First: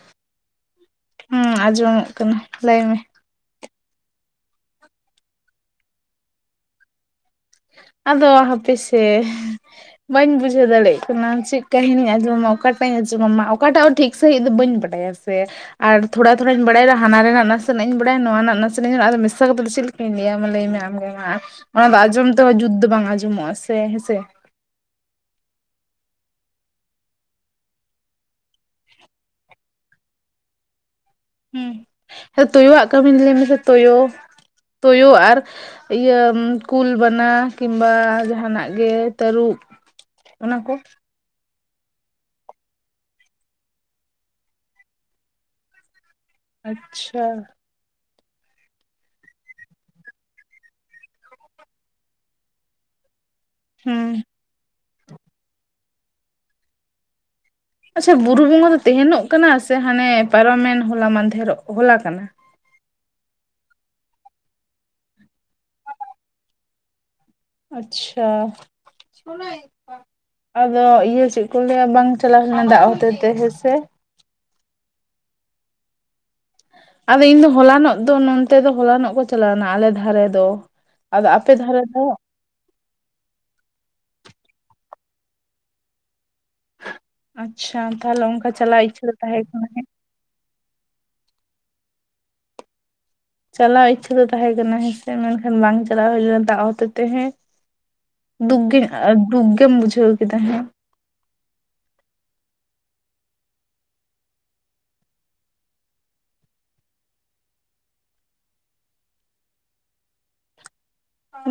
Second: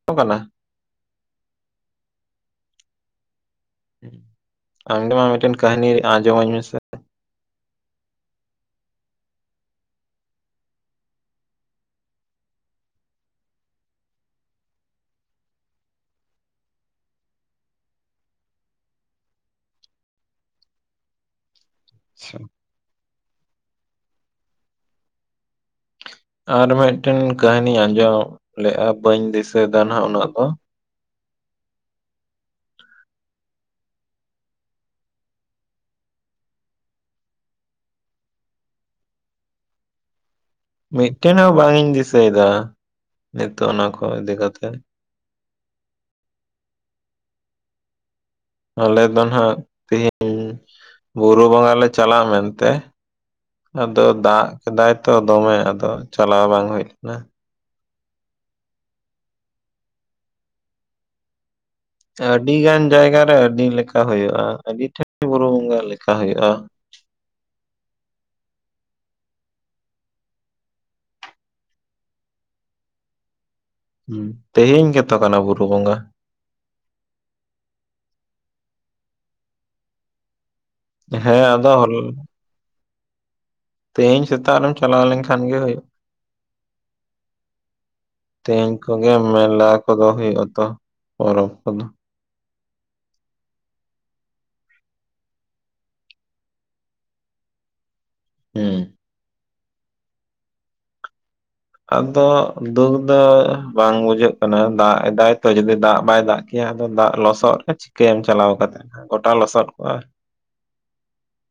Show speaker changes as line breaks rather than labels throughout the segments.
[unintelligible]
ᱦᱚᱸ ᱟᱸᱡᱚᱢᱚᱜ ᱠᱟᱱᱟ ᱞᱟᱹᱭ ᱢᱮ᱾
ᱟᱢᱜᱮ ᱢᱟ ᱢᱤᱫᱴᱮᱱ ᱠᱟᱹᱦᱟᱹᱱᱤ ᱟᱸᱡᱚᱢᱟᱹᱧ ᱢᱮᱥᱮᱜ᱾
ᱟᱫᱚ ᱦᱟᱯᱮᱥᱮ, ᱵᱟᱹᱧ ᱵᱩᱡᱷᱟᱹᱣ ᱫᱟᱲᱮᱜ ᱠᱟᱱᱟ ᱪᱮᱫ ᱠᱟᱹᱦᱱᱤᱧ ᱟᱸᱡᱚᱢᱟ ᱚᱠᱟᱴᱟᱜ ᱤᱧ ᱟᱸᱡᱚᱢ ᱟᱢᱟ ᱚᱠᱟᱴᱟᱜ ᱦᱚᱸ ᱴᱷᱤᱠ ᱴᱤᱠ ᱥᱟᱦᱤᱪ ᱫᱚ ᱵᱟᱹᱧ ᱵᱟᱰᱟᱭᱟ ᱥᱮ, ᱟᱨ ᱛᱷᱚᱲᱟ ᱛᱷᱚᱲᱟᱧ ᱵᱟᱲᱟᱭ ᱨᱮᱦᱚᱸ ᱦᱟᱱᱟ ᱨᱮᱱᱟᱜ ᱱᱟᱥᱮᱱᱟᱜ ᱤᱧ ᱵᱟᱲᱟᱭᱟ ᱱᱚᱣᱟ ᱨᱮᱱᱟᱜ ᱱᱟᱥᱮᱱᱟᱜ ᱤᱧ ᱵᱟᱲᱟᱭ ᱟᱫᱚ ᱢᱮᱥᱟ ᱠᱟᱛᱮ ᱪᱮᱜ ᱤᱧ ᱞᱟᱹᱭᱟᱢᱟ ᱞᱟᱹᱭᱢᱮ ᱟᱢᱜᱮ ᱢᱟ ᱚᱱᱟᱫᱚ ᱟᱡᱚᱢ
ᱟᱪᱪᱷᱟ
ᱛᱮᱦᱚᱸ ᱡᱩᱫ ᱫᱚ ᱵᱟᱝ ᱟᱸᱡᱚᱢᱚᱜ-ᱟ ᱥᱮ ᱦᱮᱸᱥᱮ᱾
ᱟᱨ ᱢᱤᱫᱴᱮᱱ ᱠᱟᱹᱦᱱᱤᱧ ᱟᱸᱡᱚᱢ ᱞᱮᱜᱼᱟ ᱵᱟᱹᱧ ᱫᱤᱥᱟᱹᱭ ᱫᱟ ᱱᱟᱦᱟᱜ ᱩᱱᱟᱹᱜ ᱫᱚ᱾
ᱦᱚᱸ ᱛᱳᱭᱳᱭᱟᱜ ᱠᱟᱹᱢᱤ ᱞᱟᱹᱭ ᱢᱮᱥᱮ ᱛᱩᱭᱩ ᱛᱩᱭᱩ ᱟᱨ ᱤᱭᱟᱹ ᱠᱩᱞ ᱵᱟᱱᱟ ᱠᱤᱢᱵᱟ ᱡᱟᱦᱟᱱᱟᱜ ᱜᱮ ᱛᱟᱹᱨᱩᱵ, ᱚᱱᱟ ᱠᱚ᱾
ᱢᱤᱫᱴᱮᱱ ᱦᱚᱸ ᱵᱟᱝ ᱤᱧ ᱫᱤᱥᱟᱹᱭᱫᱟ ᱱᱤᱛᱚᱜ ᱚᱱᱟ ᱠᱚ ᱤᱫᱤ ᱠᱟᱛᱮ᱾
ᱟᱪᱪᱷᱟ,
ᱟᱞᱮ ᱫᱚ ᱱᱟᱦᱟᱜ ᱛᱮᱦᱤᱧ ᱵᱩᱨᱩ ᱵᱚᱸᱜᱟ ᱞᱮ ᱪᱟᱞᱟᱜ ᱢᱮᱱᱛᱮ, ᱟᱫᱚ
ᱦᱩᱸ
ᱫᱟᱜ ᱠᱮᱫᱟᱭ ᱛᱚ ᱫᱚᱢᱮ ᱟᱫᱚ ᱪᱟᱞᱟᱣ ᱵᱟᱝ ᱦᱩᱭ ᱞᱮᱱᱟ᱾
ᱟᱪᱪᱷᱟ ᱵᱩᱨᱩ ᱵᱚᱸᱜᱟ ᱫᱚ ᱛᱮᱦᱮᱱᱚᱜ ᱠᱟᱱᱟ ᱥᱮ ᱦᱟᱱᱮ ᱯᱟᱨᱚᱢᱮᱱ ᱦᱚᱞᱟ ᱢᱟᱫᱷᱮᱨᱚᱜ ᱦᱚᱞᱟ ᱠᱟᱱᱟ?
ᱟᱹᱰᱤ ᱜᱟᱱ ᱡᱟᱭᱜᱟᱨᱮ ᱟᱹᱰᱤ ᱞᱮᱠᱟ ᱦᱩᱭᱩᱜᱼᱟ, ᱟᱹᱰᱤ ᱴᱷᱮᱱ ᱵᱩᱨᱩ ᱵᱚᱸᱜᱟ ᱞᱮᱠᱟ ᱦᱩᱭᱩᱜᱼᱟ᱾
ᱟᱪᱪᱷᱟ, ᱟᱫᱚ ᱤᱭᱟᱹ ᱪᱮᱜ ᱠᱚ ᱞᱟᱹᱭᱟ ᱵᱟᱝ ᱪᱟᱞᱟᱣ ᱦᱩᱭ ᱞᱮᱱᱟ ᱫᱟᱜ ᱦᱚᱛᱮ ᱛᱮ ᱦᱮᱸᱥᱮ᱾
ᱛᱮᱦᱮᱧ ᱜᱮᱛᱚ ᱠᱟᱱᱟ ᱵᱩᱨᱩ ᱵᱚᱸᱜᱟ᱾
ᱟᱫᱚ ᱤᱧ ᱫᱚ ᱦᱚᱞᱟᱱᱚᱜ ᱫᱚ ᱱᱚᱛᱮ ᱫᱚ ᱦᱚᱞᱟᱱᱚᱜ ᱠᱚ ᱪᱟᱞᱟᱣ ᱞᱮᱱᱟ ᱟᱞᱮ ᱫᱷᱟᱨᱮ ᱫᱚ᱾ ᱟᱫᱚ
ᱦᱮᱸ
ᱟᱯᱮ ᱫᱟᱨ
ᱦᱚᱞ
ᱫᱚ?
ᱛᱮᱦᱤᱧ ᱥᱮᱛᱟᱜ ᱨᱮᱢ ᱪᱟᱞᱟᱣ ᱞᱮᱱᱠᱷᱟᱱ ᱜᱮ ᱦᱩᱭᱩᱜᱼᱟ᱾
ᱟᱪᱪᱷᱟ ᱛᱟᱦᱚᱞᱮ ᱚᱱᱠᱟ
ᱛᱮᱦᱮᱧ
ᱪᱟᱞᱟᱣ ᱤᱪᱪᱷᱟᱹ ᱫᱚ
ᱠᱚᱜᱮ
ᱛᱟᱦᱮᱸ ᱠᱟᱱᱟ
ᱢᱮᱞᱟ
ᱦᱮᱸ
ᱠᱚᱫᱚ ᱦᱩᱭᱩᱜᱼᱟ ᱛᱚ᱾ ᱯᱚᱨᱚᱵ ᱠᱚᱫᱚ,
ᱪᱟᱞᱟᱣ ᱤᱪᱪᱷᱟᱹ ᱫᱚ ᱛᱟᱦᱮᱸ ᱠᱟᱱᱟ ᱦᱮᱸᱥᱮ ᱢᱮᱱᱠᱷᱟᱱ ᱵᱟᱝ ᱪᱟᱞᱟᱣ ᱦᱩᱭ ᱞᱮᱱᱟ ᱫᱟᱜ ᱦᱚᱛᱮ ᱛᱮ ᱦᱮᱸ᱾ ᱫᱩᱠ ᱜᱮ
ᱦᱩᱸ
ᱫᱩᱠ ᱜᱮᱢ ᱵᱩᱡᱷᱟᱹᱣ ᱠᱮᱫᱟ ᱦᱮᱸ
ᱟᱫ ᱫᱚ ᱫᱩᱠ ᱫᱚ ᱵᱟᱝ ᱵᱩᱡᱷᱟᱹᱜ ᱠᱟᱱᱟ ᱫᱟᱜ ᱮᱫᱟᱭ ᱛᱚ ᱡᱩᱫᱤ ᱫᱟᱜ ᱵᱟᱭ ᱫᱟᱜ ᱮᱭᱟ ᱟᱫᱚ ᱫᱟᱜ ᱞᱚᱥᱚᱫ ᱨᱮ ᱪᱤᱠᱟᱹᱭᱟᱢ ᱪᱟᱞᱟᱣ ᱠᱟᱛᱮ ᱜᱚᱴᱟ ᱞᱚᱥᱚᱫ ᱠᱚᱜᱼᱟ᱾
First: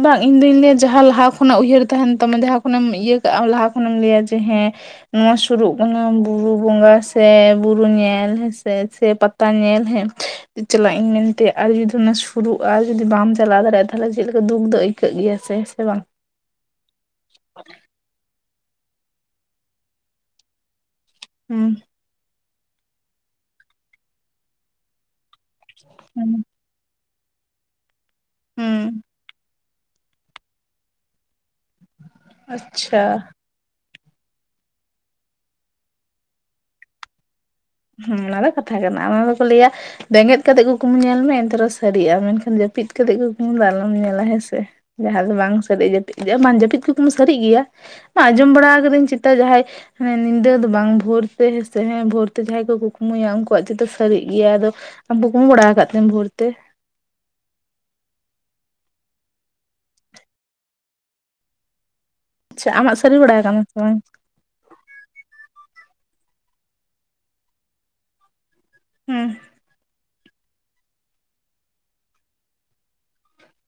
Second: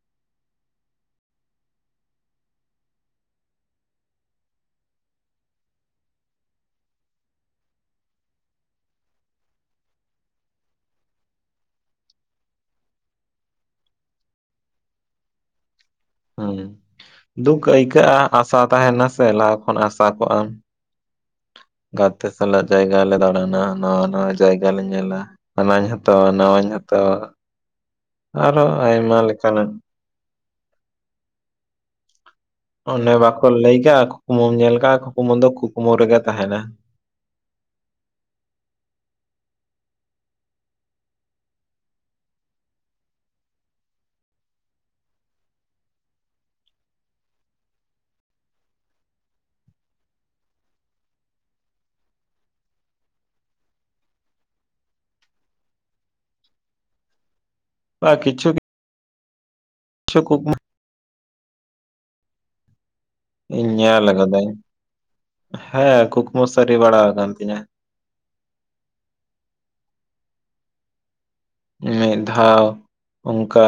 ᱵᱟᱝ ᱤᱧ ᱫᱩᱧ ᱞᱟᱹᱭᱟ ᱡᱟᱦᱟᱸ ᱞᱟᱦᱟ ᱠᱷᱚᱱᱟᱜ ᱩᱭᱦᱟᱹᱨ ᱛᱟᱦᱮᱱ ᱛᱟᱢᱟ ᱡᱟᱦᱟᱸ ᱠᱷᱚᱱᱮᱢ ᱤᱭᱟᱹ ᱠᱟᱜᱼᱟ ᱞᱟᱦᱟ ᱠᱷᱚᱱᱮᱢ ᱞᱟᱹᱭᱟ ᱡᱮ ᱦᱮᱸ ᱱᱚᱣᱟ ᱥᱩᱨᱩᱜ ᱠᱟᱱᱟ ᱵᱩᱨᱩ ᱵᱚᱸᱜᱟ ᱥᱮ ᱵᱩᱨᱩ ᱧᱮᱞ ᱦᱮᱸ ᱥᱮ ᱥᱮ ᱯᱟᱛ ᱛᱟ ᱧᱮᱞ ᱦᱮᱸ ᱪᱟᱞᱟᱜ ᱤᱧ ᱢᱮᱱᱛᱮ ᱟᱨ ᱡᱩᱫᱤ ᱚᱱᱟ ᱥᱩᱨᱩᱜᱼᱟ ᱟᱨ ᱡᱩᱫᱤ ᱵᱟᱢ ᱪᱟᱞᱟᱣ ᱫᱟᱲᱮᱭᱟᱜᱼᱟ ᱛᱟᱦᱚᱞᱮ ᱪᱮᱜ ᱞᱮᱠ ᱫᱩᱠ ᱫᱚ ᱟᱹᱭᱠᱟᱹᱜ ᱜᱮᱭᱟ ᱥᱮ ᱦᱮᱸᱥᱮ ᱵᱟᱝ?
ᱦᱳᱭ ᱫᱩᱠ ᱟᱹᱭᱠᱟᱹᱜᱼᱟ ᱟᱥᱟ ᱛᱟᱦᱮᱱᱟ ᱥᱮ ᱞᱟᱦᱟ ᱠᱷᱚᱱ ᱟᱥᱟ ᱠᱚᱜᱼᱟᱢ᱾
ᱦᱚᱸ
ᱜᱟᱛᱮ ᱥᱟᱞᱟᱜ ᱡᱟᱭᱜᱟ ᱞᱮ ᱫᱟᱬᱟᱱᱟ ᱱᱟᱣᱟ ᱱᱟᱣᱟ ᱡᱟᱭᱜᱟ ᱞᱮ ᱧᱮᱞᱟ᱾ ᱦᱟᱱᱟᱧ ᱦᱟᱛᱟᱣᱟ
ᱦᱩᱸ
ᱱᱟᱣᱟᱧ ᱦᱟᱛᱟᱣᱟ ᱟᱨᱦᱚ
ᱦᱩᱸ
ᱟᱭᱢᱟ ᱞᱮᱠᱟᱱᱟᱜ᱾
ᱟᱪᱪᱷᱟ
ᱚᱱᱮ ᱵᱟᱠᱚ ᱞᱟᱹᱭ ᱠᱟᱜᱼᱟ ᱠᱩᱠᱢᱩᱢ ᱧᱮᱞ ᱠᱟᱜᱼᱟ ᱠᱩᱠᱢᱩ ᱫᱚ ᱠᱩᱠᱢᱩ ᱨᱮᱜᱮ ᱛᱟᱦᱮᱱᱟ᱾
ᱦᱩᱸ ᱚᱱᱟ ᱫᱚ ᱠᱟᱛᱷᱟ ᱠᱟᱱᱟ ᱚᱱᱟ ᱫᱚᱠᱚ ᱞᱟᱹᱭᱟ ᱵᱮᱸᱜᱮᱫ ᱠᱟᱛᱮᱜ ᱠᱩᱠᱢᱩ ᱧᱮᱞ ᱢᱮ ᱮᱱᱛᱮᱨᱮᱦᱚᱸ ᱥᱟᱹᱨᱤᱜᱼᱟ ᱢᱮᱱᱠᱷᱟᱱ ᱡᱟᱹᱯᱤᱫ ᱠᱟᱛᱮᱜ ᱠᱩᱠᱢᱩ ᱫᱚ ᱟᱞᱚᱢ ᱧᱮᱞᱟ ᱦᱮᱸᱥᱮ᱾ ᱡᱟᱦᱟᱸ ᱫᱚ ᱵᱟᱝ ᱥᱟᱹᱨᱤᱜ ᱡᱟᱹᱯᱤᱫ ᱜᱮ ᱵᱟᱝᱟᱱ ᱡᱟᱹᱯᱤᱫ ᱠᱚᱫᱢ [unintelligible] ᱥᱟᱹᱨᱤᱜ ᱜᱮᱭᱟ᱾ ᱮ ᱟᱸᱡᱚᱢ ᱵᱟᱲᱟ ᱟᱠᱟᱫᱟᱹᱧ ᱪᱮᱛᱟ ᱡᱟᱦᱟᱸᱭ ᱦᱟᱱᱮ ᱧᱤᱫᱟᱹ ᱫᱚ ᱵᱟᱝ ᱵᱷᱳᱨ ᱛᱮ ᱦᱮᱸ ᱥᱮᱸ ᱵᱷᱳᱨ ᱡᱟᱦᱟᱸᱭ ᱠᱚ ᱠᱩᱠᱢᱩᱭᱟ ᱩᱱᱠᱩᱣᱟᱜ ᱪᱮᱛᱚ ᱥᱟᱹᱨᱤᱜ ᱜᱮᱭᱟ ᱟᱫᱚ ᱟᱢ ᱠᱩᱠᱢᱩ ᱵᱟᱲᱟ ᱟᱠᱟᱫ ᱛᱮᱢ ᱵᱷᱳᱨ ᱛᱮ᱾
ᱵᱟ ᱠᱤᱪᱷᱩ ᱠᱤᱪᱷᱩ ᱠᱩᱠᱢᱩ
ᱟᱪᱷᱟ ᱟᱢᱟᱜ ᱥᱟᱹᱨᱤ ᱵᱟᱲᱟ ᱟᱠᱟᱱᱟ
ᱤᱧ
ᱥᱮ ᱵᱟᱝ
ᱧᱮᱞ ᱟᱠᱟᱫᱟᱹᱧ ᱦᱮᱸ ᱠᱩᱠᱢᱩ ᱥᱟᱹᱨᱤ ᱵᱟᱲᱟ ᱟᱠᱟᱱ ᱛᱤᱧᱟᱹ
ᱦᱮᱸ
ᱢᱤᱫ ᱫᱷᱟᱣ ᱚᱱᱠᱟ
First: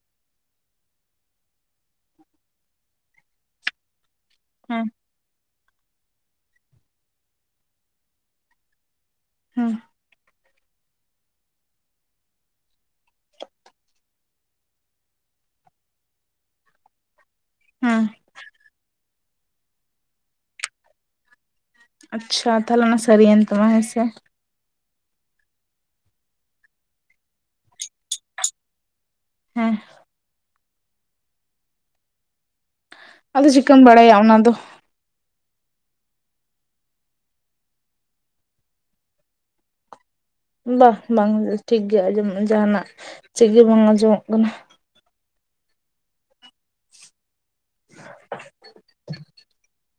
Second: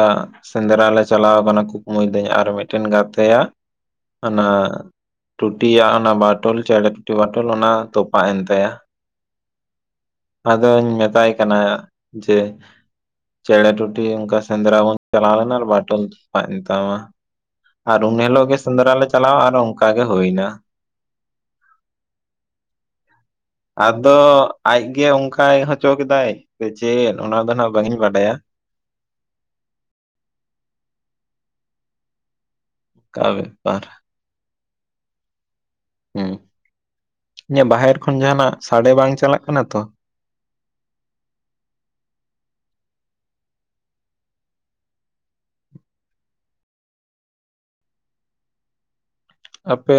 ᱥᱮᱸᱫᱽᱨᱟ ᱞᱮ ᱪᱟᱞᱟᱣ ᱟᱠᱟᱱᱟ ᱠᱩᱠᱢᱩᱭ ᱫᱟᱹᱧ ᱟᱨ ᱢᱤᱫᱴᱮᱱ ᱜᱟᱛᱮ ᱭᱟᱜ ᱚᱱᱟ
ᱦᱮᱸ
ᱴᱩᱴᱤᱭᱟᱜ ᱚᱱᱟ ᱵᱟᱴᱩᱞ ᱪᱮᱬᱮ ᱴᱩᱴᱤ ᱵᱟᱴᱩᱞ ᱚᱱᱟ ᱛᱚᱯᱟᱜ ᱮᱱ ᱛᱟᱭᱟ᱾
ᱦᱩᱸ
ᱟᱫᱚᱧ ᱢᱮᱛᱟᱭ ᱠᱟᱱᱟ ᱡᱮ ᱪᱮᱬᱮ ᱴᱩᱴᱤ ᱚᱝᱠᱟ ᱥᱮᱸᱫᱽᱨᱟ ᱵᱚᱱ ᱪᱟᱞᱟᱣᱱᱟ ᱟᱨ ᱵᱟᱴᱩᱞ ᱛᱚᱯᱟᱜ ᱮᱱ ᱛᱟᱢᱟ᱾ ᱟᱨ
ᱦᱮᱸ
ᱩᱱ ᱦᱤᱞᱳᱜ ᱜᱮ ᱥᱮᱸᱫᱽᱨᱟ ᱞᱮ ᱪᱟᱞᱟᱣᱟ ᱟᱨ ᱚᱱᱠᱟ ᱜᱮ ᱦᱩᱭᱱᱟ᱾
ᱟᱪᱪᱷᱟ ᱛᱟᱦᱚᱞᱮ ᱚᱱᱟ ᱥᱟᱹᱨᱤᱭᱮᱱ ᱛᱟᱢᱟ ᱦᱮᱸᱥᱮ᱾
ᱟᱫᱚ ᱟᱡᱜᱮ ᱚᱱᱠᱟᱭ ᱦᱚᱪᱚ ᱠᱮᱫᱟᱭ ᱥᱮ ᱪᱮᱫ ᱚᱱᱟ ᱫᱚ ᱱᱟᱜ ᱵᱟᱝᱤᱧ ᱵᱟᱰᱟᱭᱟ᱾
ᱦᱮᱸ
ᱚᱠᱟ
ᱟᱫᱚ ᱪᱤᱠᱟᱹᱢ
ᱵᱮᱯᱟᱨ
ᱵᱟᱲᱟᱭᱟ ᱚᱱᱟ ᱫᱚ᱾
ᱦᱮᱸ ᱤᱧᱟᱹᱜ ᱵᱟᱦᱮᱨ ᱠᱷᱚᱱ ᱡᱟᱦᱟᱸᱱᱟᱜ ᱥᱟᱰᱮ ᱵᱟᱝ ᱪᱟᱞᱟᱜ ᱠᱟᱱᱟ ᱛᱚ᱾
ᱵᱟᱝ ᱵᱟᱝ ᱴᱷᱤᱠ ᱜᱮᱭᱟ ᱟᱸᱡᱚᱢᱚᱜ ᱡᱟᱦᱟᱱᱟᱜ ᱪᱮᱫ ᱜᱮ ᱵᱟᱝ ᱟᱸᱡᱚᱢᱚᱜ ᱠᱟᱱᱟ᱾ [inaudible]
ᱟᱯᱮ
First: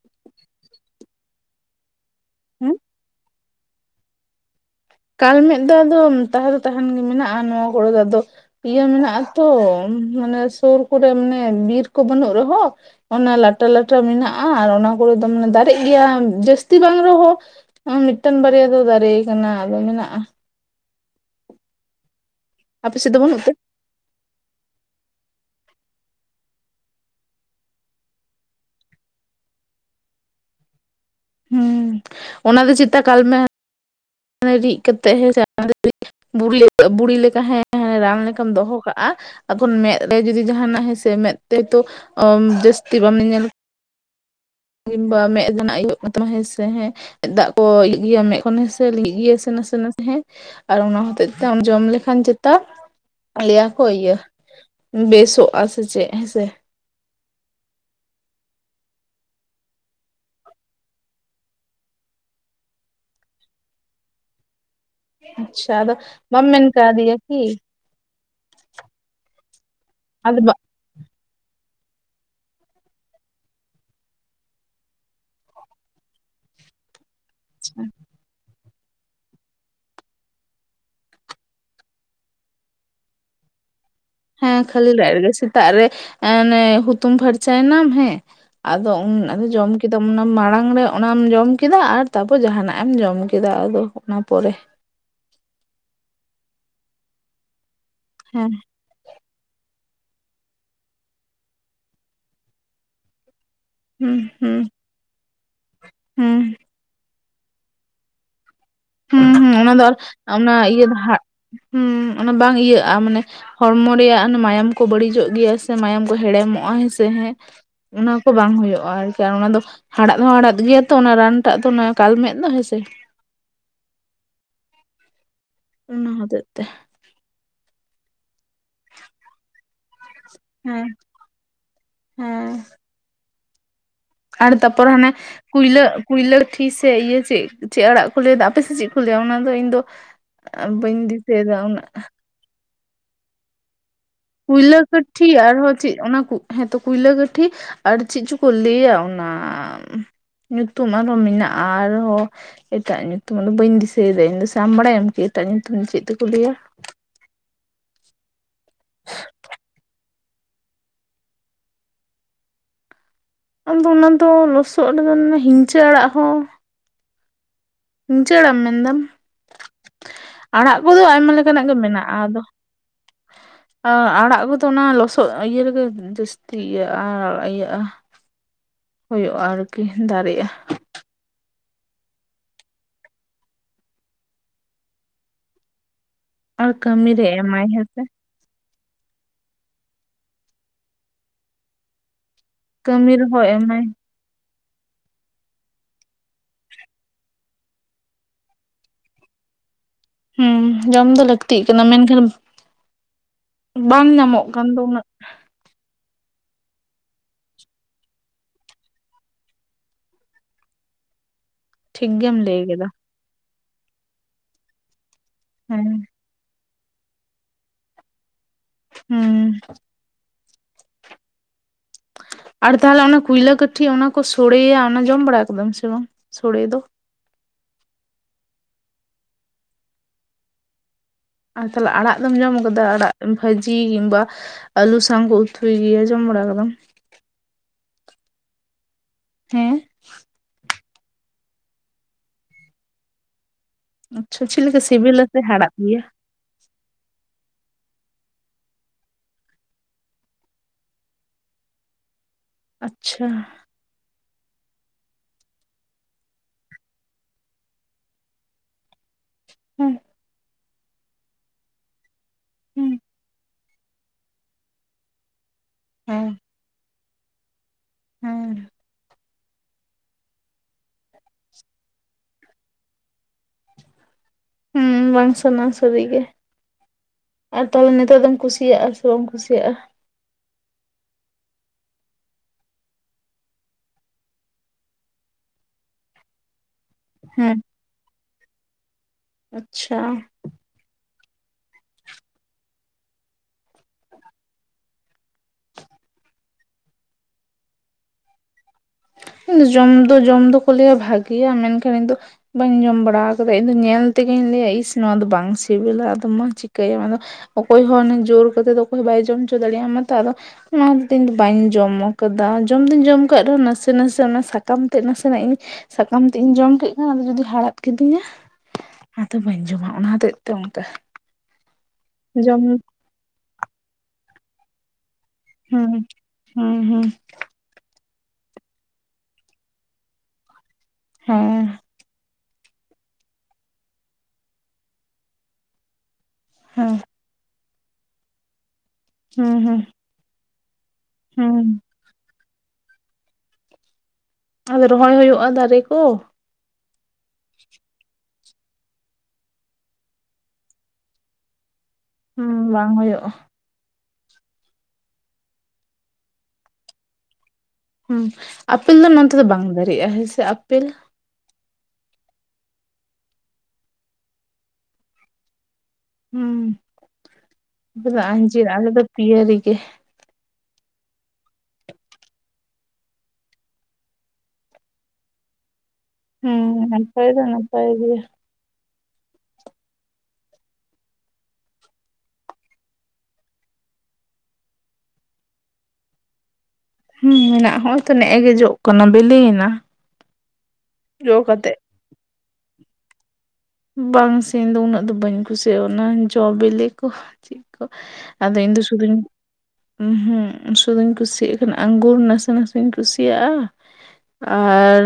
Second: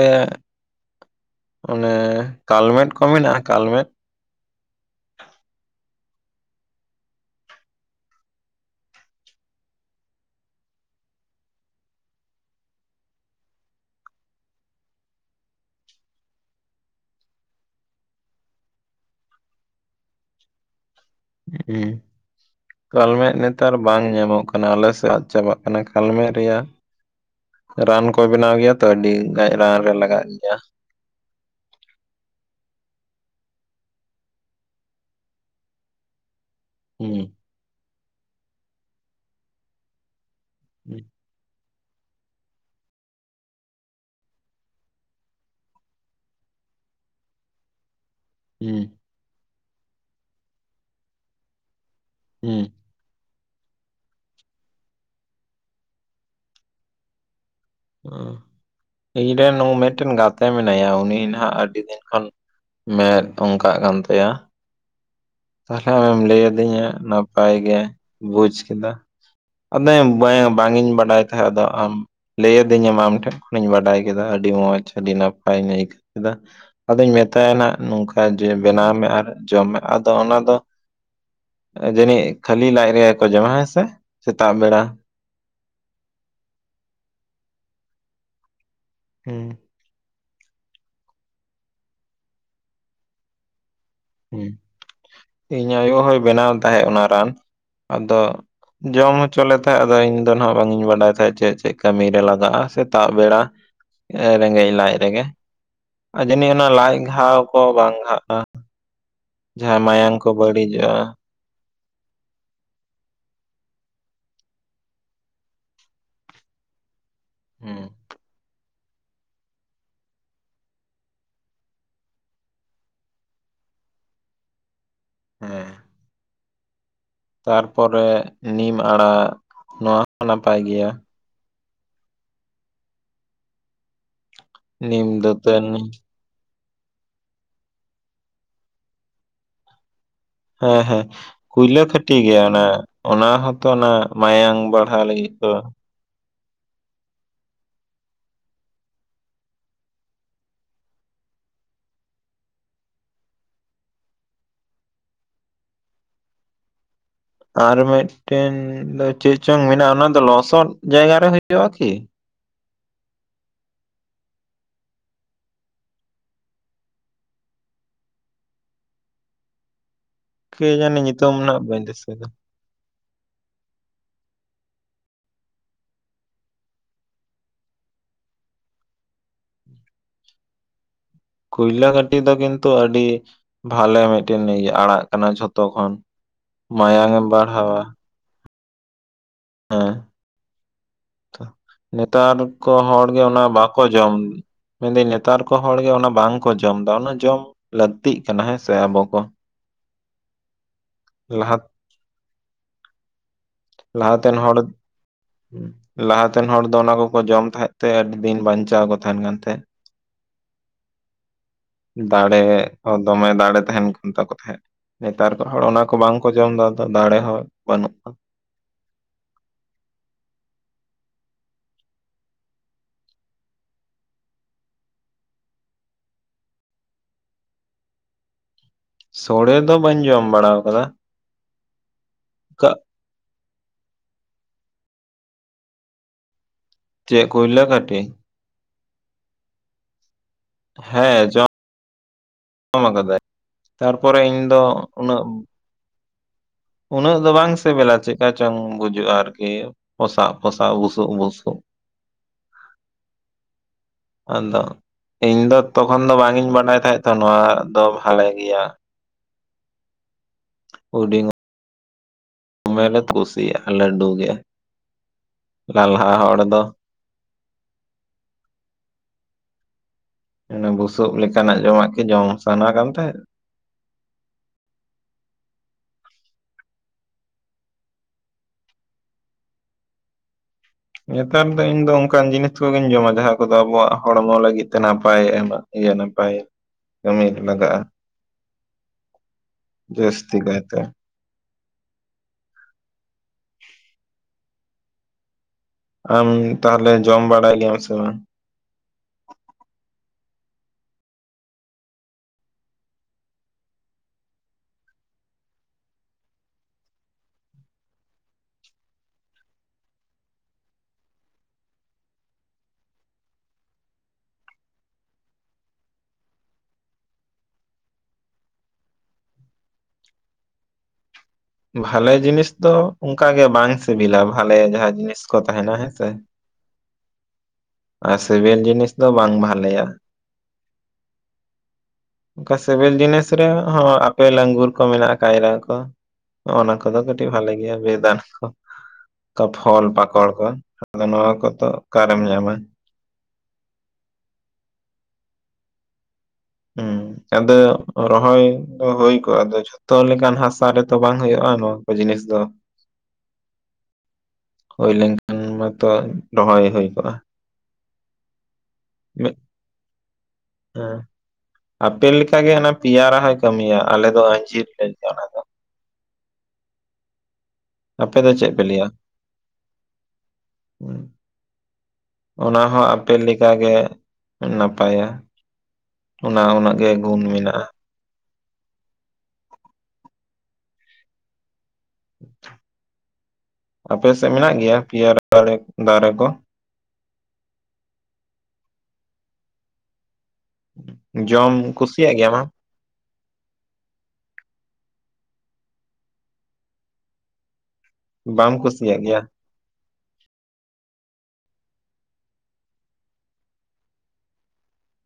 ᱚᱱᱮ
ᱦᱮᱸ
ᱠᱟᱞᱢᱮᱫ ᱠᱚ ᱢᱮᱱᱟᱜᱼᱟ ᱠᱟᱞᱢᱮᱫ
ᱠᱟᱞᱢᱮᱫ ᱫᱚ ᱟᱫᱚ ᱛᱟᱦᱮ ᱫᱚ ᱛᱟᱦᱮᱱ ᱜᱮ ᱢᱮᱱᱟᱜᱼᱟ ᱱᱚᱣᱟ ᱠᱚᱨᱮ ᱫᱚ ᱟᱫᱚ ᱤᱭᱟᱹ ᱢᱮᱱᱟᱜ ᱟ ᱛᱚ ᱢᱟᱱᱮ ᱥᱩᱨ ᱠᱚᱨᱮ ᱢᱟᱱᱮ ᱵᱤᱨ ᱠᱚ ᱵᱟᱹᱱᱩᱜ ᱨᱮᱦᱚᱸ ᱚᱱᱟ ᱞᱟᱴᱟᱼ ᱞᱟᱴᱟ ᱢᱮᱱᱟᱜᱼᱟ ᱟᱨ ᱚᱱᱟ ᱠᱚᱨᱮ ᱫᱚ ᱢᱟᱱᱮ ᱫᱟᱨᱮᱜ ᱜᱮᱭᱟ ᱡᱟᱹᱥᱛᱤ ᱵᱟᱝ ᱨᱮᱦᱚᱸ ᱢᱤᱫᱴᱮᱱ ᱵᱟᱨᱭᱟ ᱫᱚ ᱫᱟᱨᱮ ᱠᱟᱱᱟ ᱟᱫᱚ ᱢᱮᱱᱟᱜᱼᱟ᱾
ᱦᱮ
ᱟᱯᱮ ᱥᱮᱫ ᱫᱚ
ᱠᱟᱞᱢᱮᱫ
ᱵᱟᱹᱱᱩᱜ ᱛᱮ
ᱱᱮᱛᱟᱨ ᱵᱟᱝ ᱧᱟᱢᱚᱜ ᱠᱟᱱᱟ ᱟᱞᱮ ᱥᱮᱫ ᱟᱫ ᱪᱟᱵᱟᱜ ᱠᱟᱱᱟ ᱠᱟᱞᱢᱮᱜ ᱨᱮᱭᱟᱜ ᱨᱟᱱ ᱠᱚ ᱵᱮᱱᱟᱣ ᱜᱮᱭᱟ ᱛᱚ ᱟᱹᱰᱤ ᱜᱟᱡ ᱨᱟᱱ ᱨᱮ ᱞᱟᱜᱟᱜ ᱜᱮᱭᱟ᱾
ᱦᱩᱸ ᱚᱱᱟ ᱫᱚ ᱪᱮᱫᱛᱟ ᱠᱟᱞᱢᱮᱫ ᱨᱤᱫ ᱠᱟᱛᱮᱜ ᱵᱩᱲᱤ
ᱦᱩᱸ
ᱞᱮᱠᱟ ᱦᱮᱸ ᱨᱟᱱ ᱞᱮᱠᱟᱢ ᱫᱚᱦᱚ ᱠᱟᱜᱼᱟ ᱮᱠᱷᱚᱱ ᱢᱮᱸᱫ ᱨᱮ ᱡᱩᱫᱤ ᱡᱟᱦᱟᱱᱟᱜ ᱦᱮᱸᱥᱮ ᱢᱮᱸᱫ ᱛᱮᱛᱚ ᱡᱟᱹᱥᱛᱤ ᱵᱟᱢ ᱧᱮᱧᱮᱞ ᱠᱤᱱᱵᱟ ᱢᱮᱫ ᱨᱮᱱᱟᱜ ᱤᱭᱟᱹᱜ ᱦᱮᱸᱥ ᱦᱮᱸ ᱢᱮᱫ ᱫᱟᱜ ᱠᱚ ᱤᱭᱟᱹᱜ ᱜᱮᱭᱟ ᱢᱮᱫ ᱛᱚᱠᱷᱚᱱᱮ
ᱦᱩᱸ
ᱥᱮ ᱞᱟᱹᱜᱤᱫ [unintelligible] ᱜᱮ ᱥᱮ ᱱᱟᱥᱮ ᱱᱟᱥᱮ ᱛᱟᱦᱮᱸᱫ ᱟᱨ ᱚᱱᱟ ᱦᱚᱛᱮᱡ ᱛᱮ ᱟᱢ ᱡᱚᱢ ᱞᱮᱠᱷᱟᱱ ᱪᱮᱛᱟᱱ
ᱦᱩᱸ
ᱞᱮᱭᱟ ᱠᱚ ᱦᱳᱭ ᱜᱮ ᱵᱮᱥᱚᱜᱼᱟ ᱥᱮ ᱪᱮᱫ ᱦᱮᱸᱥᱮ
ᱤᱧ ᱨᱮᱱ ᱢᱤᱫᱴᱮᱱ ᱜᱟᱛᱮ ᱢᱮᱱᱟᱭᱟ ᱩᱱᱤ ᱱᱟᱴᱟᱜ ᱟᱹᱰᱤ ᱫᱤᱱ ᱠᱷᱚᱱ ᱢᱮᱫ ᱚᱱᱠᱟᱜ ᱠᱟᱱ ᱛᱟᱭᱟ᱾
ᱟᱪᱪᱷᱟ
ᱛᱟᱦᱚᱞᱮ
ᱟᱫᱚ
ᱟᱢᱮᱢ ᱞᱟᱹᱭ
ᱵᱟᱢ ᱢᱮᱱ
ᱟᱹᱫᱤᱧᱟ
ᱠᱟᱣᱫᱮᱭᱟ ᱠᱤ
ᱱᱟᱯᱟᱭ ᱜᱮ ᱵᱩᱡᱽ ᱠᱮᱫᱟ᱾ ᱟᱫᱚ
ᱟᱫᱚ ᱵᱟ
ᱵᱟᱝ ᱤᱧ ᱵᱟᱰᱟᱭ ᱛᱟᱦᱮᱸᱜ ᱟᱫᱚ ᱟᱢ ᱞᱟᱹᱭ ᱟᱹᱫᱤᱧᱟᱢ ᱟᱢ ᱴᱷᱮᱱ ᱠᱷᱚᱱᱤᱧ ᱵᱟᱰᱟᱭ ᱠᱮᱫᱟ ᱟᱹᱰᱤ ᱢᱚᱸᱡᱽ ᱟᱹᱰᱤ ᱱᱟᱯᱟᱭᱤᱧ ᱟᱹᱭᱠᱟᱹᱣ ᱠᱮᱫᱟ ᱾ ᱟᱫᱚᱧ ᱢᱮᱛᱟᱭᱟ
ᱟᱪᱪᱷᱟ
ᱦᱟᱜ ᱱᱚᱝᱠᱟ ᱡᱮ ᱵᱮᱱᱟᱣ ᱢᱮ ᱟᱨ ᱡᱚᱢ ᱢᱮ ᱟᱫᱚ ᱚᱱᱟ ᱫᱚ ᱡᱟᱹᱱᱤᱡ ᱠᱷᱟᱹᱞᱤ ᱞᱟᱡ ᱨᱮ ᱠᱚ ᱡᱚᱢᱟ ᱦᱮᱸ ᱥᱮ ᱥᱮᱛᱟᱜ
ᱦᱮᱸ
ᱵᱮᱲᱟ
ᱠᱷᱟᱞᱤ ᱞᱟᱡ ᱨᱮᱜᱮ ᱥᱮᱛᱟᱜ ᱨᱮ ᱦᱩᱛᱩᱢ ᱯᱷᱟᱨᱪᱟᱭ ᱧᱟᱢ ᱦᱮᱸ᱾ ᱟᱫᱚ ᱩᱱ ᱟᱫᱚ
ᱦᱩᱸ
ᱡᱚᱢ ᱠᱮᱫᱟᱢ ᱚᱱᱟ ᱢᱟᱲᱟᱝ ᱨᱮ ᱚᱱᱟᱢ ᱡᱚᱢ ᱠᱮᱫᱟ ᱟᱨ ᱛᱟᱯᱚᱨ ᱡᱟᱦᱟᱱᱟᱜ ᱮᱢ ᱡᱚᱢ ᱠᱮᱫᱟ ᱟᱫᱚ ᱚᱱᱟ
ᱦᱩᱸ
ᱯᱚᱨᱮ
ᱤᱧ ᱟᱭᱳ ᱦᱚᱸᱭ ᱵᱮᱱᱟᱣ ᱛᱟᱦᱮᱸᱫ ᱚᱱᱟ ᱨᱟᱱ ᱟᱫᱚ
ᱦᱮᱸ
ᱡᱚᱢ ᱦᱚᱪᱚ ᱞᱮ ᱛᱟᱦᱮᱸᱫ ᱟᱫᱚ ᱤᱧ ᱫᱚ ᱱᱟᱜ ᱵᱟᱝ ᱤᱧ ᱵᱟᱰᱟᱭ ᱛᱟᱦᱮᱸᱜ ᱪᱮᱫ ᱪᱮᱫ ᱠᱟᱹᱢᱤ ᱨᱮ ᱞᱟᱜᱟᱜᱼᱟ ᱥᱮᱛᱟᱜ ᱵᱮᱲᱟ
ᱦᱩᱸ ᱦᱩᱸ
ᱨᱮᱸᱜᱮᱡ ᱞᱟᱡ ᱨᱮᱜᱮ ᱟᱫᱚ
ᱦᱩᱸ
ᱡᱟᱹᱱᱤᱡ ᱚᱱᱟ ᱞᱟᱡ ᱜᱷᱟᱣ ᱠᱚ ᱵᱟᱝ ᱜᱷᱟᱜᱼᱟ᱾
ᱦᱩᱸ ᱦᱩᱸ ᱚᱱᱟ
ᱡᱟᱦᱟᱸ
ᱫᱚ ᱟᱨ
ᱢᱟᱭᱟᱝ ᱠᱚ
ᱚᱱᱟ ᱤᱭᱟᱹ
ᱵᱟᱹᱲᱤᱡᱚᱜᱼᱟ
ᱚᱱᱟ ᱵᱟᱝ ᱤᱭᱟᱹᱜᱼᱟ ᱢᱟᱱᱮ ᱦᱚᱲᱢᱚ ᱨᱮᱭᱟᱜ ᱢᱟᱭᱟᱢ ᱠᱚ ᱵᱟᱹᱲᱤᱡᱚᱜ ᱜᱮᱭᱟ ᱥᱮ ᱢᱟᱭᱟᱢ ᱠᱚ ᱦᱮᱲᱮᱢᱚᱜᱼᱟ ᱦᱮᱸ ᱥᱮ ᱦᱮᱸ
ᱦᱩᱸ
ᱚᱱᱟ ᱠᱚ ᱵᱟᱝ ᱦᱩᱭᱩᱜᱼᱟ ᱟᱨᱠᱤ ᱚᱱᱟ ᱫᱚ ᱦᱟᱲᱦᱟᱫ ᱦᱚᱸ ᱦᱟᱲᱦᱟᱫ ᱜᱮᱭᱟ ᱛᱚ ᱚᱱᱟ ᱨᱟᱱᱴᱟᱜ ᱫᱚ ᱚᱱᱟ ᱠᱟᱞᱢᱮᱫ ᱫᱚ ᱦᱮᱸᱥᱮ᱾
ᱦᱮᱸ
ᱚᱱᱟ ᱦᱚᱛᱮᱡ ᱛᱮ᱾
ᱛᱟᱨᱯᱚᱨᱮ ᱱᱤᱢ ᱟᱲᱟᱜ ᱱᱚᱣᱟ
ᱦᱮᱸ ᱦᱮᱸ ᱟᱨ ᱛᱟᱯᱚᱨ
ᱱᱤᱢ
ᱦᱟᱱᱮ
ᱫᱟᱹᱛᱟᱹᱱᱤ
ᱠᱩᱭᱞᱟᱹ ᱠᱩᱭᱞᱟᱹ ᱠᱷᱟᱴᱤ ᱥᱮ ᱤᱭᱟᱹ ᱪᱮᱫ ᱪᱮᱫ ᱟᱲᱟᱜ ᱠᱚ ᱞᱟᱹᱭᱟ ᱟᱯᱮ ᱥᱮᱫ ᱪᱮᱫ ᱠᱚ ᱞᱟᱹᱭᱟ ᱚᱱᱟ ᱫᱚ ᱤᱧ ᱫᱚ
ᱦᱮᱸ ᱦᱮᱸ
ᱵᱟᱹᱧ ᱫᱤᱥᱟᱹᱭᱮᱫᱟ
ᱠᱩᱭᱞᱟᱹ
ᱚᱱᱟ
ᱠᱷᱟᱴᱤ ᱜᱮ ᱚᱱᱮ ᱚᱱᱟ ᱦᱚᱸᱛᱚ ᱚᱱᱟ ᱢᱟᱭᱟᱝ
ᱠᱩᱭᱞᱟᱹ
ᱵᱟᱲᱦᱟᱣ
ᱠᱟᱹᱴᱷᱤ
ᱞᱟᱹᱜᱤᱫ ᱠᱚ
ᱟᱨᱦᱚᱸ ᱪᱮᱫ ᱚᱱᱟ ᱠᱚ ᱦᱮᱸᱛᱚ ᱠᱩᱭᱞᱟᱹ ᱠᱟᱴᱷᱤ ᱟᱨ ᱪᱮᱫ ᱪᱚᱠᱚ ᱞᱟᱹᱭᱟ ᱚᱱᱟ ᱧᱩᱛᱩᱢ ᱟᱨᱦᱚᱸ ᱢᱮᱱᱟᱜᱼᱟ ᱟᱨᱦᱚᱸ ᱮᱴᱟᱜ ᱧᱩᱛᱩᱢ ᱵᱟᱹᱧ ᱫᱤᱥᱟᱹᱭᱮᱫᱟ ᱤᱧ ᱫᱚ ᱥᱮᱢ ᱵᱟᱲᱟᱭᱟᱢ ᱠᱤ ᱮᱴᱟᱜ ᱧᱩᱛᱩᱢ ᱪᱮᱫ ᱛᱮᱠᱚ ᱞᱟᱹᱭᱟ᱾
ᱟᱨ ᱢᱤᱫᱴᱮᱱ ᱫᱚ ᱪᱮᱫᱪᱚᱝ ᱢᱮᱱᱟᱜᱼᱟ ᱚᱱᱟ ᱫᱚ ᱞᱚᱥᱚᱫ ᱡᱟᱭᱜᱟ ᱨᱮ ᱦᱩᱭᱩᱜᱼᱟ ᱠᱤ?
ᱟᱫᱚ ᱚᱱᱟ ᱫᱚ ᱞᱚᱥᱚᱫ ᱨᱮᱫᱚ ᱦᱤᱧᱪᱟᱹ ᱟᱲᱟᱜ ᱦᱚᱸ᱾ ᱦᱤᱧᱪᱟᱹ ᱟᱲᱟᱜ ᱢᱮᱱ ᱫᱟᱢ᱾
ᱠᱮ
ᱟᱲᱟᱜ
ᱡᱟᱹᱱᱤ
ᱠᱚᱫᱚ ᱟᱭᱢᱟ
ᱧᱩᱛᱩᱢ ᱨᱮᱱᱟᱜ
ᱞᱮᱠᱟᱱᱟᱜ ᱜᱮ
ᱵᱟᱹᱧ
ᱢᱮᱱᱟᱜᱼᱟ
ᱫᱤᱥᱟᱹᱭᱮᱫᱟ
ᱟᱫᱚ ᱟᱨ ᱟᱲᱟᱜ ᱠᱚᱫᱚ ᱚᱱᱟ ᱞᱚᱥᱚᱫ ᱤᱭᱟᱹ ᱨᱮᱜᱮ ᱡᱟᱹᱥᱛᱤ ᱤᱭᱟᱹᱜᱼᱟ ᱤᱭᱟᱹᱜᱼᱟ᱾ ᱦᱩᱭᱩᱜᱼᱟ ᱟᱨᱠᱤ ᱫᱟᱨᱮᱜᱼᱟ᱾
ᱠᱚᱭᱞᱟᱹ ᱠᱷᱟᱹᱴᱤ ᱫᱚ ᱠᱤᱱᱛᱩ ᱟᱹᱰᱤ ᱵᱷᱟᱞᱮ ᱢᱤᱫᱴᱮᱱ ᱤᱭᱟ. ᱟᱲᱟᱜ ᱠᱟᱱᱟ ᱡᱷᱚᱛᱚ ᱠᱷᱚᱱ᱾
ᱟᱨ
ᱢᱟᱭᱟᱝ
ᱠᱟᱹᱢᱤᱨᱮ
ᱮᱢ
ᱮᱢᱟᱭ
ᱵᱟᱲᱦᱟᱣᱟ
ᱦᱮᱸᱥᱮ
ᱦᱮ ᱱᱮᱛᱟᱨ ᱠᱚ
ᱠᱟᱹᱢᱤ
ᱦᱚᱲᱜᱮ ᱚᱱᱟ
ᱨᱮᱦᱚᱸ
ᱵᱟᱠᱚ
ᱮᱢᱟᱭ
ᱡᱚᱢ ᱢᱮᱱᱫᱟᱹᱧ ᱱᱮᱛᱟᱨ ᱠᱚ ᱦᱚᱲᱜᱮ ᱚᱱᱟ ᱵᱟᱝᱠᱚ ᱡᱚᱢ ᱮᱫᱟ ᱚᱱᱟ ᱡᱚᱢ ᱞᱟᱹᱠᱛᱤᱜ ᱠᱟᱱᱟ ᱦᱮᱸ ᱥᱮ ᱟᱵᱚ ᱠᱚ᱾
ᱦᱮᱸ ᱡᱚᱢ ᱫᱚ
ᱞᱟᱦᱟ
ᱞᱟᱹᱠᱛᱤᱜ ᱠᱟᱱᱟ, ᱢᱮᱱᱠᱷᱟᱱ ᱵᱟᱝ
ᱞᱟᱦᱟᱛᱮᱱ
ᱧᱟᱢᱚᱜ
ᱦᱚᱲ
ᱠᱟᱱ ᱫᱚ ᱩᱱᱟᱹᱜ,
ᱞᱟᱦᱟᱛᱮᱱ ᱦᱚᱲ ᱫᱚ ᱚᱱᱟ ᱠᱚᱠᱚ ᱡᱚᱢ ᱛᱟᱦᱮᱸᱫ ᱛᱮ ᱟᱹᱰᱤ ᱫᱤᱱ ᱵᱟᱧᱪᱟᱣ ᱠᱚ ᱛᱟᱦᱮᱱ ᱠᱟᱱ ᱛᱟᱦᱮᱸᱜ᱾
ᱴᱷᱤᱠ ᱜᱮᱢ
ᱫᱟᱲᱮ
ᱞᱟᱹᱭ ᱠᱮᱫᱟ
ᱫᱚᱢᱮ ᱫᱟᱲᱮ ᱛᱟᱦᱮᱱ ᱠᱟᱱ ᱛᱟᱠᱚ ᱛᱟᱦᱮᱸᱫ, ᱱᱮᱛᱟᱨ ᱠᱚ ᱦᱚᱲ ᱚᱱᱟ
ᱦᱮᱸ
ᱠᱚ ᱵᱟᱝ ᱵᱟᱠᱚ ᱡᱚᱢ ᱮᱫᱟ ᱫᱟᱲᱮ ᱦᱚᱸ ᱵᱟᱹᱱᱩᱜᱼᱟ᱾
ᱦᱩᱸ, ᱟᱨ ᱛᱟᱦᱚᱞᱮ ᱚᱱᱟ ᱠᱩᱭᱞᱟᱹ ᱠᱟᱹᱴᱷᱤ ᱚᱱᱟ ᱠᱚ ᱥᱚᱲᱮᱭᱟ ᱚᱱᱟ ᱡᱚᱢ ᱵᱟᱲᱟ ᱟᱠᱟᱫᱟᱢ ᱥᱮ ᱵᱟᱝ ᱥᱚᱲᱮ ᱫᱚ?
ᱥᱳᱲᱮ ᱫᱚ ᱵᱟᱹᱧ ᱡᱚᱢ ᱵᱟᱲᱟ ᱟᱠᱟᱫᱟ᱾
ᱟᱨ ᱛᱟᱦᱚᱞᱮ ᱟᱲᱟᱜ ᱫᱚᱢ ᱡᱚᱢ ᱠᱟᱫᱟ ᱟᱲᱟᱜ, ᱵᱷᱟᱹᱡᱤ ᱠᱤᱝᱵᱟ ᱟᱹᱞᱩ ᱥᱟᱝ ᱠᱚ ᱩᱛᱩᱭ ᱜᱮᱭᱟ ᱡᱚᱢ ᱵᱟᱲᱟ ᱠᱟᱫᱟᱢ?
ᱪᱮᱫ ᱠᱩᱭᱞᱟᱹ ᱠᱟᱹᱴᱷᱤ?
ᱦᱮᱸ᱾
ᱦᱮᱸ ᱡᱚᱢ ᱡᱚᱢ ᱠᱟᱹᱫᱟᱧ᱾
ᱟᱪᱪᱷᱟ, ᱪᱮᱫ ᱞᱮᱠᱟ ᱥᱤᱵᱤᱞᱟ ᱥᱮ ᱦᱟᱲᱦᱟᱜ ᱜᱮᱭᱟ?
ᱩᱱᱟᱹᱜ ᱫᱚ ᱵᱟᱝ ᱥᱤᱵᱤᱞᱟ ᱪᱮᱠᱠᱟ ᱪᱚᱝ ᱵᱩᱡᱩᱜᱼᱟ ᱟᱨᱠᱤ᱾ ᱯᱚᱥᱟ ᱯᱚᱥᱟ ᱵᱩᱥᱩ ᱵᱩᱥᱩ᱾
ᱟᱪᱪᱷᱟ,
ᱟᱫᱚ ᱤᱧ ᱫᱚ ᱛᱚᱠᱷᱚᱱ ᱫᱚ ᱵᱟᱝ ᱤᱧ ᱵᱟᱰᱟᱭ ᱛᱟᱦᱮᱸᱜ ᱛᱚ ᱱᱚᱣᱟ ᱫᱚ ᱵᱷᱟᱞᱮ ᱜᱮᱭᱟ᱾
ᱦᱩᱸ
[unintelligible] ᱫᱚᱢᱮ
ᱦᱮᱸ
ᱞᱮ ᱠᱩᱥᱤᱭᱟᱜᱼᱟ ᱞᱟᱹᱰᱩ ᱜᱮ ᱞᱟᱞᱦᱟ
ᱦᱮᱸ
ᱦᱚᱲ ᱫᱚ᱾
ᱦᱮ,
ᱚᱱᱟ ᱵᱩᱥᱩᱵ ᱞᱮᱠᱟᱱᱟᱜ ᱡᱚᱢᱟᱜ ᱠᱤ ᱡᱚᱢ ᱥᱟᱱᱟ ᱠᱟᱱ ᱛᱟᱦᱮᱜ,
ᱦᱩᱸ ᱵᱟᱝ ᱥᱟᱱᱟᱣᱟ ᱥᱟᱹᱨᱤ ᱜᱮ᱾ ᱟᱨ ᱛᱟᱦᱞᱮ ᱱᱤᱛᱚᱜ ᱫᱚᱢ ᱠᱩᱥᱤᱭᱟᱜᱼᱟ ᱥᱮ ᱵᱟᱢ ᱠᱩᱥᱤᱭᱟᱜᱼᱟ᱾
ᱱᱮᱛᱟᱨ ᱫᱚ ᱤᱧ ᱫᱚ ᱚᱱᱠᱟᱱ ᱡᱤᱱᱤᱥ ᱠᱚᱜᱤᱧ ᱡᱚᱢᱟ ᱡᱟᱦᱟᱸ ᱠᱚᱫᱚ ᱟᱵᱚᱣᱟᱜ ᱦᱚᱲᱢᱚ ᱞᱟᱹᱜᱤᱫ ᱛᱮ ᱱᱟᱯᱟᱭᱮ ᱮᱢᱟ᱾ ᱤᱭᱟᱹ ᱱᱟᱯᱟᱭ ᱠᱟᱹᱢᱤ ᱨᱮ
ᱦᱮᱸ
ᱞᱟᱜᱟᱜᱼᱟ
ᱟᱪᱪᱷᱟ
ᱡᱟᱹᱥᱛᱤ ᱠᱟᱭᱛᱮ᱾ ᱟᱢ ᱛᱟᱦᱞᱮ ᱡᱚᱢ ᱵᱟᱲᱟᱭ ᱜᱮᱭᱟᱢ ᱥᱮ ᱵᱟᱝ?
ᱡᱚᱢ ᱫᱚ ᱡᱚᱢ ᱫᱚᱠᱚ ᱞᱟᱹᱭᱟ ᱵᱷᱟᱜᱮᱭᱟ ᱢᱮᱱᱠᱷᱟᱱ ᱤᱧ ᱫᱚ ᱵᱟᱹᱧ ᱡᱚᱢ ᱵᱟᱲᱟ ᱟᱠᱟᱫᱟ, ᱤᱧᱫᱚ ᱧᱮᱞ ᱛᱮᱜᱤᱧ ᱞᱟᱹᱭᱟ ᱤᱥ ᱱᱚᱣᱟ ᱫᱚ ᱵᱟᱝ ᱥᱤᱵᱤᱞᱟ, ᱟᱫᱚ ᱢᱟ ᱪᱤᱠᱟᱹᱭᱟᱢ ᱟᱫᱚ᱾ ᱚᱠᱚᱭ ᱦᱚᱸ ᱚᱱᱮ ᱡᱳᱨ ᱠᱟᱛᱮ ᱫᱚ ᱚᱠᱚᱭ ᱦᱚᱸ ᱵᱟᱭ ᱡᱚᱢ ᱚᱪᱚ ᱫᱟᱲᱮᱭᱟ ᱢᱟᱛᱚ ᱟᱫᱚ ᱚᱱᱟ ᱠᱷᱟᱛᱤᱨ ᱤᱧ ᱫᱚ ᱵᱟᱧ ᱡᱚᱢ ᱠᱟᱫᱟ, ᱡᱚᱢ ᱫᱩᱧ ᱡᱚᱢ ᱠᱟᱜ ᱨᱮᱦᱚᱸ ᱱᱟᱥᱮ ᱱᱟᱥᱮ ᱚᱱᱟ ᱥᱟᱠᱟᱢ ᱛᱮᱜ ᱱᱟᱥᱮ ᱱᱟᱜ ᱤᱧ ᱥᱟᱠᱟᱢ ᱛᱮᱜ ᱤᱧ ᱡᱚᱢ ᱠᱮᱫ ᱠᱷᱟᱱ ᱟᱫᱚ ᱡᱩᱫᱤ ᱦᱟᱲᱟᱫ ᱠᱤᱫᱤᱧᱟ᱾ ᱟᱫᱚ ᱵᱟᱹᱧ ᱡᱚᱢᱟ ᱚᱱᱟ ᱦᱚᱛᱮᱜ ᱛᱮ ᱚᱱᱠᱟ᱾
ᱵᱷᱟᱞᱮ ᱡᱤᱱᱤᱥ
ᱡᱚᱢ
ᱫᱚ ᱚᱱᱠᱟᱜᱮ ᱵᱟᱝ ᱥᱤᱵᱤᱞᱟ ᱵᱷᱟᱞᱮ ᱡᱟᱸᱦᱟ ᱡᱤᱱᱤᱥ ᱠᱚ ᱛᱟᱦᱮᱱᱟ
ᱦᱩᱸ
ᱦᱮᱸᱥᱮ᱾
ᱦᱩᱸ ᱦᱩᱸ᱾
ᱟᱨ ᱥᱤᱵᱤᱞ ᱡᱤᱱᱤᱥ ᱫᱚ ᱵᱟᱝ ᱵᱷᱟᱞᱮᱭᱟ᱾
ᱦᱮᱸᱻ
ᱚᱱᱠᱟ ᱥᱤᱵᱤᱞ ᱡᱤᱱᱤᱥ ᱨᱮᱭᱟᱜ ᱦᱚᱸ ᱟᱯᱮᱞ ᱟᱹᱜᱩᱨ ᱠᱚ ᱢᱮᱱᱟᱜ ᱠᱟᱜ ᱠᱟᱭᱨᱟ ᱠᱚ ᱱᱚᱜᱱᱟ
ᱦᱮᱸ
ᱠᱚᱫᱚ ᱠᱟᱹ ᱠᱟᱹᱴᱤᱢ ᱵᱷᱟᱞᱮ ᱜᱮᱭᱟ ᱵᱮᱫᱟᱱᱟ ᱠᱚ ᱚᱠᱟ
ᱦᱩᱸ ᱦᱩᱸ
ᱯᱷᱚᱞ ᱯᱟᱠᱚᱲ ᱠᱚ᱾ ᱟᱫᱚ ᱱᱚᱣᱟ ᱠᱚᱛᱚ
ᱦᱩᱸ
ᱚᱠᱟᱨᱮᱢ ᱧᱟᱢᱟ᱾
ᱟᱫᱚ ᱨᱚᱦᱚᱭ ᱦᱩᱭᱩᱜᱼᱟ ᱫᱟᱨᱮ ᱠᱚ
ᱦᱩᱸ ᱟᱫᱚ ᱨᱚᱦᱚᱭ ᱫᱚ ᱦᱩᱭ ᱠᱚᱜᱼᱟ [unintelligible] ᱡᱷᱚᱛᱚ ᱞᱮᱠᱟᱱ ᱦᱟᱥᱟ ᱨᱮᱛᱚ ᱵᱟᱝ ᱦᱩᱭᱩᱜᱼᱟ ᱱᱚᱣᱟ ᱠᱚ ᱡᱤᱱᱤᱥ ᱫᱚ᱾
ᱦᱩᱸ ᱵᱟᱝ ᱦᱩᱭᱩᱜᱼᱟ
ᱦᱳᱭ ᱞᱮᱱᱠᱷᱟᱱ ᱢᱟᱛᱚ ᱨᱚᱦᱚᱭ ᱦᱩᱭ ᱠᱚᱜᱼᱟ᱾
ᱦᱩᱸ ᱟᱯᱮᱞ ᱫᱚ
ᱢᱤᱫ
ᱱᱚᱱᱚᱛᱮ ᱫᱚ ᱵᱟᱝ ᱫᱟᱨᱤᱜᱼᱟ ᱦᱮᱸᱥᱮ ᱟᱯᱮᱞ
ᱦᱮᱸ ᱟᱯᱮᱞ ᱞᱮᱠᱟ ᱜᱮ ᱚᱱᱟ ᱯᱮᱭᱟᱨᱟ ᱦᱚᱸᱭ ᱠᱟᱹᱢᱤᱭᱟ ᱟᱞᱮ ᱫᱚ ᱟᱸᱡᱤᱨ ᱞᱮ ᱞᱟᱹᱭᱟ ᱚᱱᱟ ᱫᱚ᱾
ᱦᱩᱸ ᱟᱯᱮ ᱫᱚ ᱟᱸᱡᱤᱨ ᱟᱞᱮ ᱫᱚ ᱯᱤᱭᱟᱹᱨᱤ ᱜᱮ᱾
ᱦᱳᱭ ᱚᱱᱟ ᱦᱚᱸ ᱟᱯᱮᱞ ᱞᱮᱠᱟ ᱜᱮ ᱱᱟᱯᱟᱭᱟ᱾ ᱚᱱᱟ ᱩᱱᱟᱹᱜ ᱜᱮ ᱜᱩᱱ ᱢᱮᱱᱟᱜᱼᱟ᱾
ᱦᱳᱭ ᱜᱤ
ᱟᱯᱮᱥᱮᱜ ᱢᱮᱱᱟᱜ ᱜᱮᱭᱟ ᱯᱮᱭᱟᱨᱟ ᱫᱟᱨᱮ ᱫᱟᱨᱮ ᱠᱚ᱾
ᱦᱩᱸ ᱢᱮᱱᱟᱜᱼᱟ ᱦᱚᱜᱚᱭ ᱛᱚ ᱱᱮᱜᱼᱮ ᱜᱮ ᱡᱚᱜ ᱠᱟᱱᱟ ᱵᱮᱞᱮᱭᱮᱱᱟ᱾
ᱡᱚᱢ ᱠᱩᱥᱤᱭᱟᱜ ᱜᱮᱭᱟᱢ ᱟᱢ ᱚᱱᱟ ᱾
ᱵᱟᱝ ᱥᱮ ᱤᱧ ᱫᱚ ᱩᱱᱟᱹᱜ ᱫᱚ ᱵᱟᱹᱧ ᱠᱩᱥᱤᱭᱟᱜ ᱚᱱᱟ ᱡᱚ ᱵᱤᱞᱤ ᱠᱚ ᱪᱮᱫ
ᱵᱟᱢ
ᱟᱫᱚ ᱤᱧ ᱫᱚ
ᱠᱩᱥᱤᱭᱟᱜ
ᱥᱩᱫᱷᱩᱧ
ᱜᱮᱭᱟ
ᱥᱩᱫᱷᱩᱧ ᱠᱩᱥᱤᱭᱟᱜ ᱠᱷᱟᱱ ᱟᱸᱜᱩᱨ ᱱᱟᱥᱮ ᱱᱟᱥᱮᱧ ᱠᱩᱥᱤᱭᱟᱜᱼᱟ᱾ ᱟᱨ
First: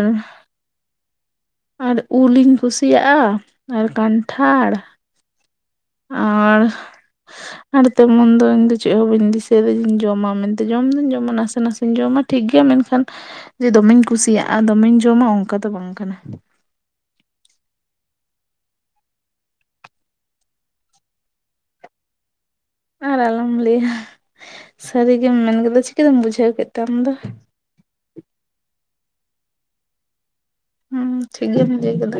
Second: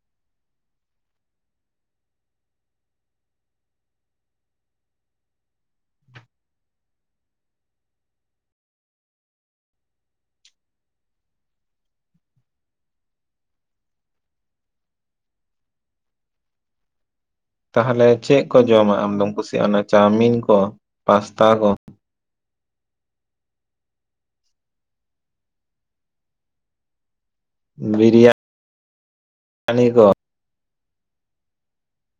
ᱟᱨ ᱩᱞᱤ, ᱤᱧ ᱠᱩᱥᱤᱭᱟᱜᱼᱟ ᱟᱨ ᱠᱟᱱᱴᱷᱟᱲ, ᱟᱨ
[inaudible]
ᱟᱨ ᱛᱮᱢᱚᱱᱫᱚ ᱤᱧᱫᱚ ᱪᱮᱜ ᱦᱚ ᱵᱟᱹᱧ ᱫᱤᱥᱟᱹᱭᱮᱫᱟ ᱡᱮᱧ ᱡᱚᱢᱟ ᱢᱮᱱᱛᱮ ᱡᱚᱢ ᱫᱩᱧ ᱡᱚᱢᱟ ᱱᱟᱥᱮ ᱱᱟᱥᱮᱧ ᱡᱚᱢᱟ᱾ ᱴᱷᱤᱠ ᱜᱮᱭᱟ ᱢᱮᱱᱠᱷᱟᱱ ᱡᱮ ᱫᱚᱢᱮᱧ ᱠᱩᱥᱤᱭᱟᱜᱼᱟ ᱫᱚᱢᱮᱧ ᱡᱚᱢᱟ ᱚᱱᱠᱟ ᱫᱚ ᱵᱟᱝ ᱠᱟᱱᱟ᱾
ᱛᱟᱦᱞᱮ ᱪᱮᱜ ᱠᱚ ᱡᱚᱢᱟᱜ ᱟᱢᱫᱚᱢ ᱠᱩᱥᱤᱭᱟᱜᱼᱟ ᱚᱱᱟ ᱪᱟᱣᱢᱤᱱ ᱠᱚ ᱯᱟᱥᱛᱟ ᱠᱚ᱾
ᱟᱨ ᱟᱞᱚᱢ ᱞᱟᱹᱭᱟ ᱥᱟᱹᱨᱤ ᱜᱮᱢ ᱢᱮᱱ ᱠᱮᱫᱟ ᱪᱤᱠᱟᱹᱛᱮᱢ ᱵᱩᱡᱷᱟᱹᱣ ᱠᱮᱫ ᱛᱮ ᱟᱢ ᱫᱚ᱾
ᱵᱤᱨᱤᱭᱟᱱᱤ ᱠᱚ
ᱦᱩᱸ ᱴᱷᱤᱠ ᱜᱮᱢ ᱞᱟᱹᱭ ᱠᱟᱫᱟ᱾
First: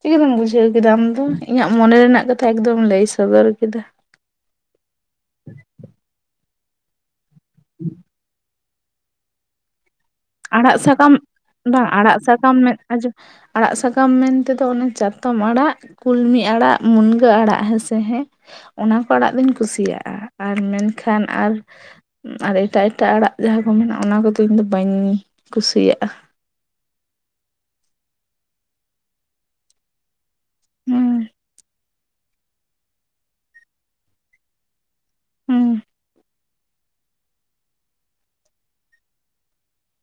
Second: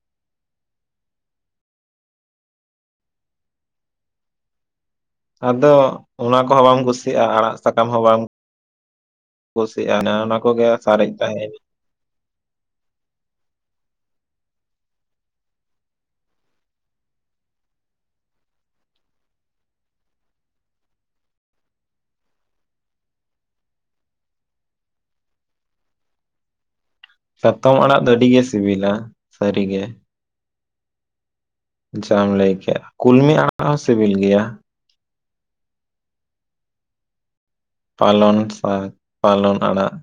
ᱪᱤᱠᱟᱹᱛᱮᱢ ᱵᱩᱡᱷᱟᱹᱣ ᱠᱮᱫᱟ ᱟᱢ ᱫᱚ ᱤᱧᱟᱹᱜ ᱢᱚᱱᱮ ᱨᱮᱱᱟᱜ ᱠᱟᱛᱷᱟ ᱮᱠᱫᱚᱢ ᱞᱟᱹᱭ ᱥᱚᱫᱚᱨ ᱠᱮᱫᱟ᱾
ᱟᱫᱚ ᱚᱱᱟ ᱠᱚᱦᱚ ᱵᱟᱢ ᱠᱩᱥᱤᱭᱟᱜᱼᱟ ᱟᱲᱟᱜ ᱥᱟᱠᱟᱢ ᱦᱚᱸ ᱵᱟᱢ ᱠᱩᱥᱤᱜᱼᱟ ᱚᱱᱮ ᱚᱱᱟ ᱠᱚᱜᱮ
ᱟᱲᱟᱜ
ᱥᱟᱨᱮᱡ
ᱥᱟᱠᱟᱢ
ᱛᱟᱦᱮᱸᱭᱮᱱᱟ
ᱵᱟᱝ ᱟᱲᱟᱜ ᱥᱟᱠᱟᱢ ᱢᱮ ᱟᱡᱟᱢ ᱟᱲᱟᱜ ᱥᱟᱠᱟᱢ ᱢᱮᱱᱛᱮᱫᱚ ᱚᱱᱮ ᱪᱟᱛᱚᱢ ᱟᱲᱟᱜ ᱠᱩᱞᱢᱤ ᱟᱲᱟᱜ ᱢᱩᱱᱜᱟᱹ ᱟᱲᱟᱜ ᱦᱮᱸᱥᱮ ᱦᱮᱸ ᱚᱱᱟ ᱠᱚ ᱟᱲᱟᱜ ᱫᱩᱧ ᱠᱩᱥᱤᱭᱟᱜᱼᱟ ᱟᱨ ᱢᱮᱱᱠᱷᱟᱱ ᱟᱨ ᱟᱨ ᱮᱴᱟᱜ ᱮᱴᱟᱜ ᱟᱲᱟᱜ ᱡᱟᱦᱟᱸ ᱠᱚ ᱢᱮᱱᱟᱜᱼᱟ ᱚᱱᱟ ᱠᱚᱫᱚ ᱤᱧ ᱫᱚ ᱵᱟᱹᱧ ᱠᱩᱥᱤᱭᱟᱜᱼᱟ᱾
ᱥᱟᱛᱚᱢ ᱟᱲᱟᱜ ᱫᱚ ᱟᱹᱰᱤ ᱜᱮ ᱥᱤᱵᱤᱞᱟ ᱥᱟᱹᱨᱤ ᱜᱮ᱾
ᱦᱩᱸ
ᱡᱟᱦᱟᱢ ᱞᱟᱹᱭ ᱠᱮᱫ ᱠᱩᱞᱢᱤ ᱟᱲᱟᱜ ᱦᱚᱸ ᱥᱤᱵᱤᱞ ᱜᱮᱭᱟ᱾
ᱦᱩᱸ
ᱯᱟᱞᱚᱱ ᱥᱟᱠ ᱯᱟᱞᱚᱱ ᱟᱲᱟᱜ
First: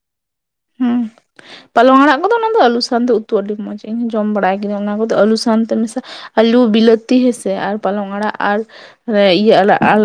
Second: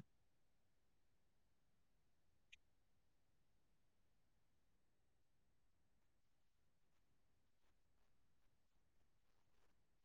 ᱦᱩᱸ
[inaudible]
ᱯᱟᱞᱚᱝ ᱟᱲᱟᱜ ᱠᱚᱫᱚ ᱚᱱᱟᱫᱚ ᱟᱹᱞᱩ ᱥᱟᱱᱛᱮ ᱩᱛᱩ ᱟᱹᱰᱤ ᱢᱚᱸᱡᱽ ᱤᱧ ᱦᱚᱸᱧ ᱡᱚᱢ ᱵᱟᱲᱟᱭ ᱠᱤᱫᱧ ᱚᱱᱟ ᱠᱚᱫᱚ ᱟᱹᱞᱩ ᱥᱟᱱᱛᱮ ᱢᱮᱥᱟ ᱟᱞᱩ ᱵᱤᱞᱟᱹᱛᱤ ᱦᱮᱸᱥᱮ ᱟᱨ ᱯᱟᱞᱚᱝ ᱟᱲᱟᱜ ᱟᱨ ᱢᱮ ᱤᱭᱟᱹ [unintelligible]